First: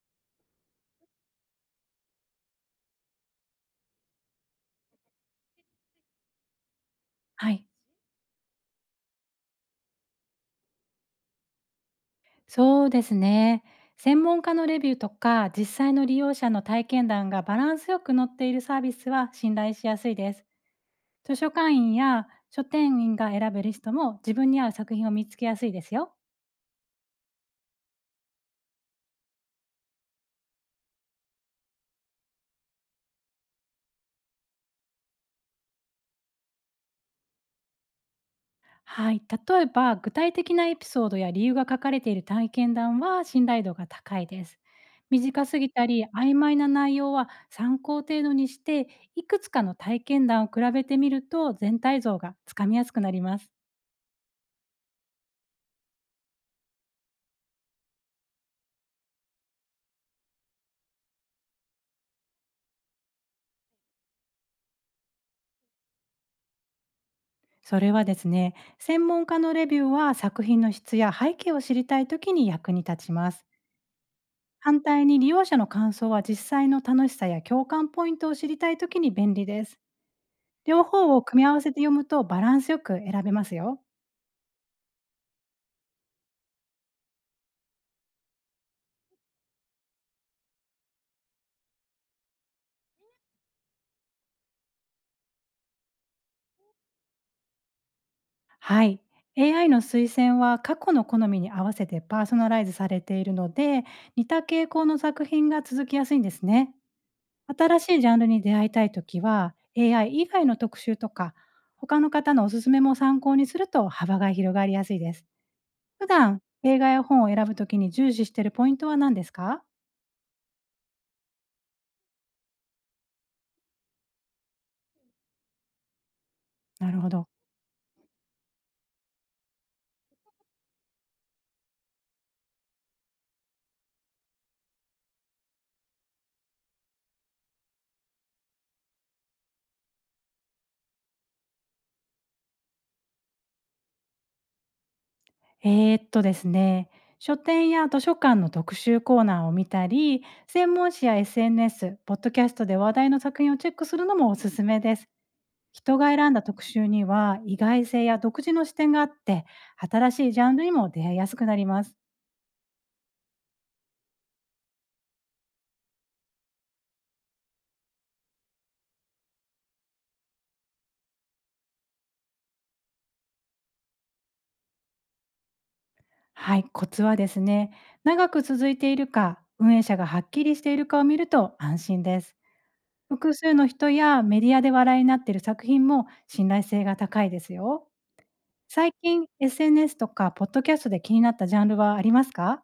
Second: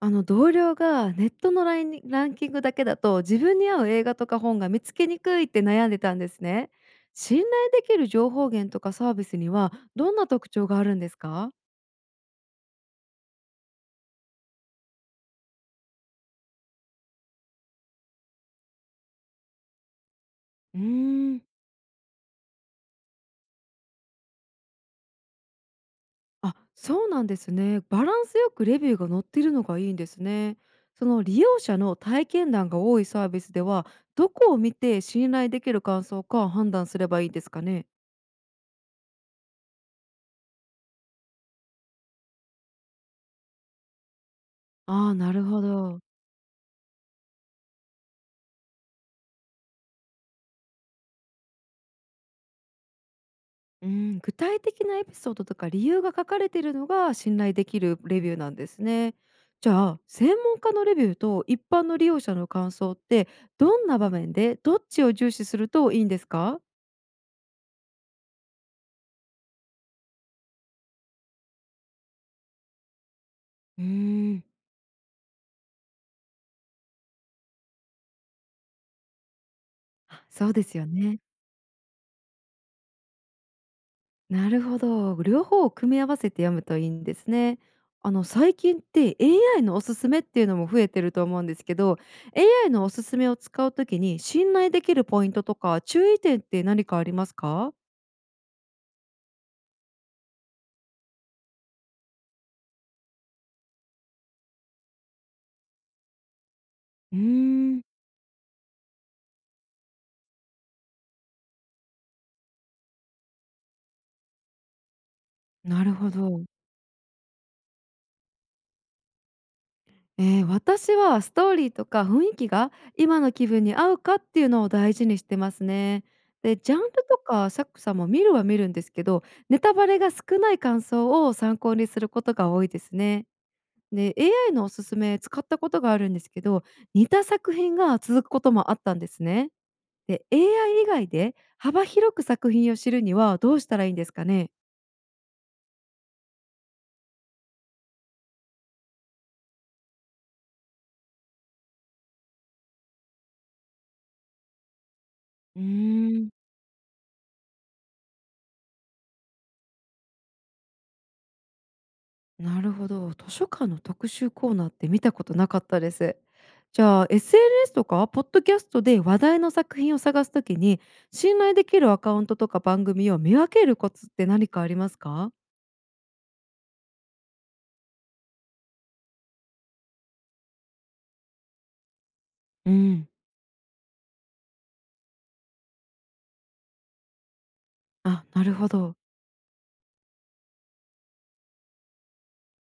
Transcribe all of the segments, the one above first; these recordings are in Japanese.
同僚がネットのラインランキングだけだと自分に合う映画とか本が見つけにくいって悩んでたんですね。信は頼い、できる情報源とかサービスにはどんな特徴があるんですか？そうですね。専門家のレビューとか実際の利用者の体験談がバランスよく載っているサービスは信頼しやすいです。うー図ん書館員や書店員が選ぶリストも自分に合う作品を見つけやすいですよ。あ、そうなんですね。バランスよくレビューが載っているのがいいんですね。その利用者の体験談が多いサービスでは、どこを見て信頼できる感想か判断すればいいですかね。はい、例えば具体的なエピソードや理由が書かれている体験談は信頼度が高いです。ああ、なる短すほぎたど。り曖昧な内容は参考程度にして、いくつかの体験談を比べてみると全体像がつかみやすくなります。うん、具体的なエピソードとか理由が書かれているのが信頼できるレビューなんですね。じゃあ専門家のレビューと一般の利用者の感想って、どんな場面でどっちを重視するといいんですか？それはですね、専門家のレビューは作品の質や背景を知りたいときに役に立ちます。うーん、反対に利用者の感想は実際の楽しさや共感ポイントを知りたいときに便利です。あ、そうです両よ方ね。を組み合わせて読むとバランスよく選べますよ。なるほど。両方を組み合わせて読むといいんですね。あの最近って、 AI のおすすめっていうのも増えてると思うんですけど、 AI のおすすめを使うときに信頼できるポイントとか注意点って何かありますか？はい。AI の推薦は過去の好みに合わせてパーソナライズされているので、似た傾向の作品が続きやすいんですね。うー新んしいジャンルに出会いたいときは、AI 以外の特集とか、他の方のおすすめも参考にすると幅が広がりやすいです。なる普ほ段、ど。映画や本を選ぶときに重視しているポイントは何ですか？ええ、私はストーリーとか雰囲気が今の気分に合うかっていうのを大事にしてますね。で、ジャンなルるほとど。か作者も見るは見るんですけど、ネタバレが少ない感想を参考にすることが多いですね。で、AI のおすすめ使ったことがあるんですけど、似た作品が続くこともあったんですね。で、AI 以外で幅広く作品を知るにはどうしたらいいんですかね？ですね、書店や図書館の特集コーナーを見たり、専門誌や SNS、ポッドキャストで話題の作品をチェックするのもおすすめです。う人がー選んだん。特集には意外性や独自の視点があって、新しいジャンルにも出会いやすくなります。なるほど。図書館の特集コーナーって見たことなかったです。じゃあ SNS とかポッドキャストで話題の作品を探すときに、信頼できるアカウントとか番組を見分けるコツって何かありますか？はい、コツはですね、長く続いているか、運営者がはっきりしているかを見ると安心です。うん、複数の人やメディアで話題になっている作品も信頼性が高いですよ。あ、なるほ最ど。近 SNS とかポッドキャストで気になったジャンルはありますか？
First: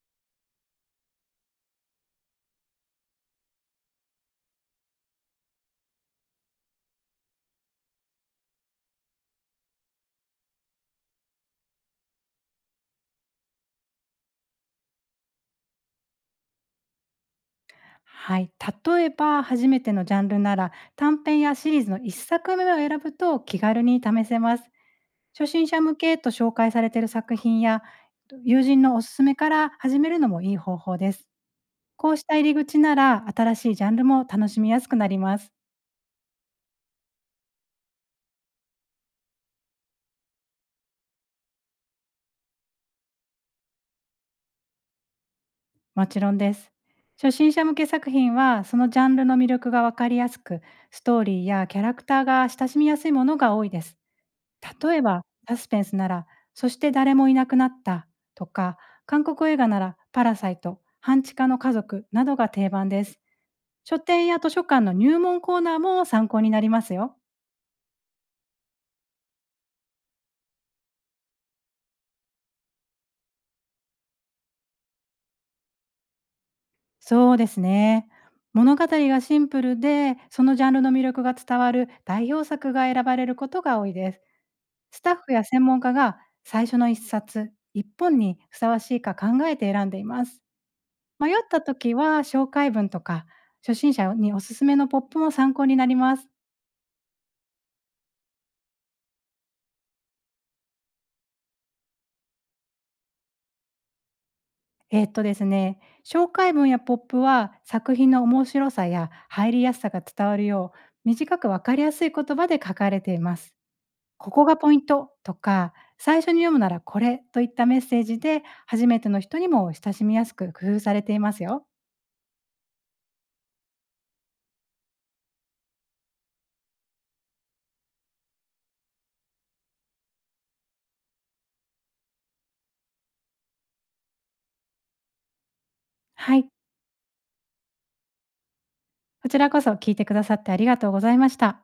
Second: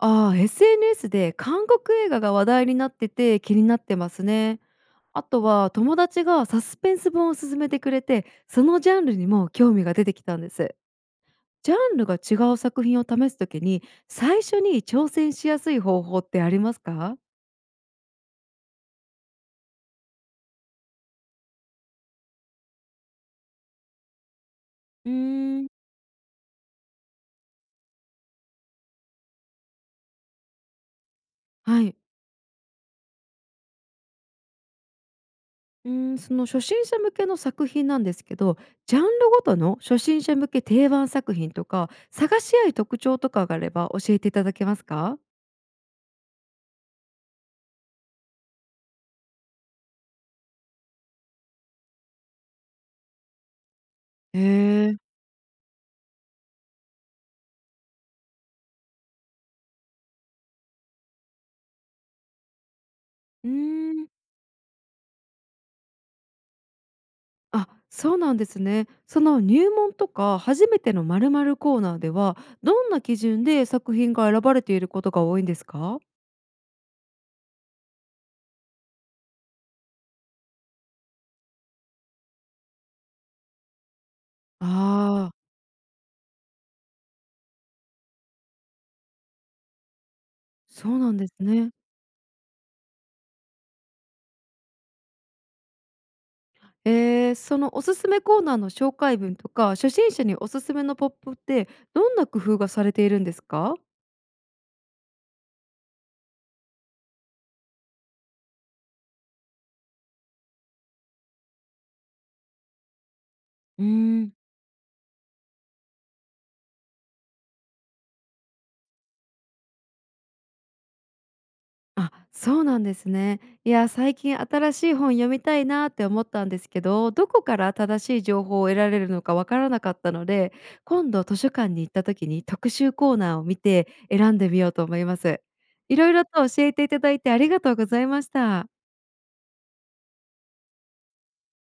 ああ、SNS で韓国映画が話題になってて気になってますね。あとは友達がサスペンス本を勧めてくれて、そのジャンルにも興味が出てきたんです。ジャンルが違う作品を試すときに、最初に挑戦しやすい方法ってありますか？はい、例えば初めてのジャンルなら短編やシリーズの1作目を選ぶと気軽に試せます。う初ー心ん。者向けと紹介されている作品や友人のおすすめから始めるのもいい方法です。はい。こうした入り口なら、新しいジャンルも楽しみやすくなります。うーん、その初心者向けの作品なんですけど、ジャンルごとの初心者向け定番作品とか、探し合い特徴とかがあれば教えていただけますか？もちろんです。初心者向け作品は、そのジャンルの魅力がわかりやすく、ストーリーやキャラクターが親しみやすいものが多いです。へ例え。えば、サスペンスなら、そして誰もいなくなった、とか、韓国映画なら、パラサイト、半地下の家族などが定番です。うー書ん。店や図書館の入門コーナーも参考になりますよ。あ、そうなんですね。その入門とか初めての〇〇コーナーでは、どんな基準で作品が選ばれていることが多いんですか？そうですね。物語がシンプルで、そのジャンルの魅力が伝わる代表作が選ばれることが多いです。スタッああフやー、専門家が最初の一冊、一本にふさわしいか考えて選んでいます。そうなんで迷っすたね。時は紹介文とか、初心者におすすめのポップも参考になります。えー、そのおすすめコーナーの紹介文とか、初心者におすすめのポップって、どんな工夫がされているんですか？ですね、紹介文やポップは作品の面白さや入りやすさが伝わるよう、短くわかりやすい言葉で書かれています。うーこん。こがポイントとか、最初に読むならこれといったメッセージで、初めての人にも親しみやすく工夫されていますよ。あ、そうなんですね。いや、最近新しい本読みたいなって思ったんですけど、どこから正しい情報を得られるのかわからなかったので、今度図書館に行った時に特集コーナーを見て選んでみようと思います。いろいろはとい、教えていただいてありがとうございました。こちらこそ聞いてくださってありがとうございました。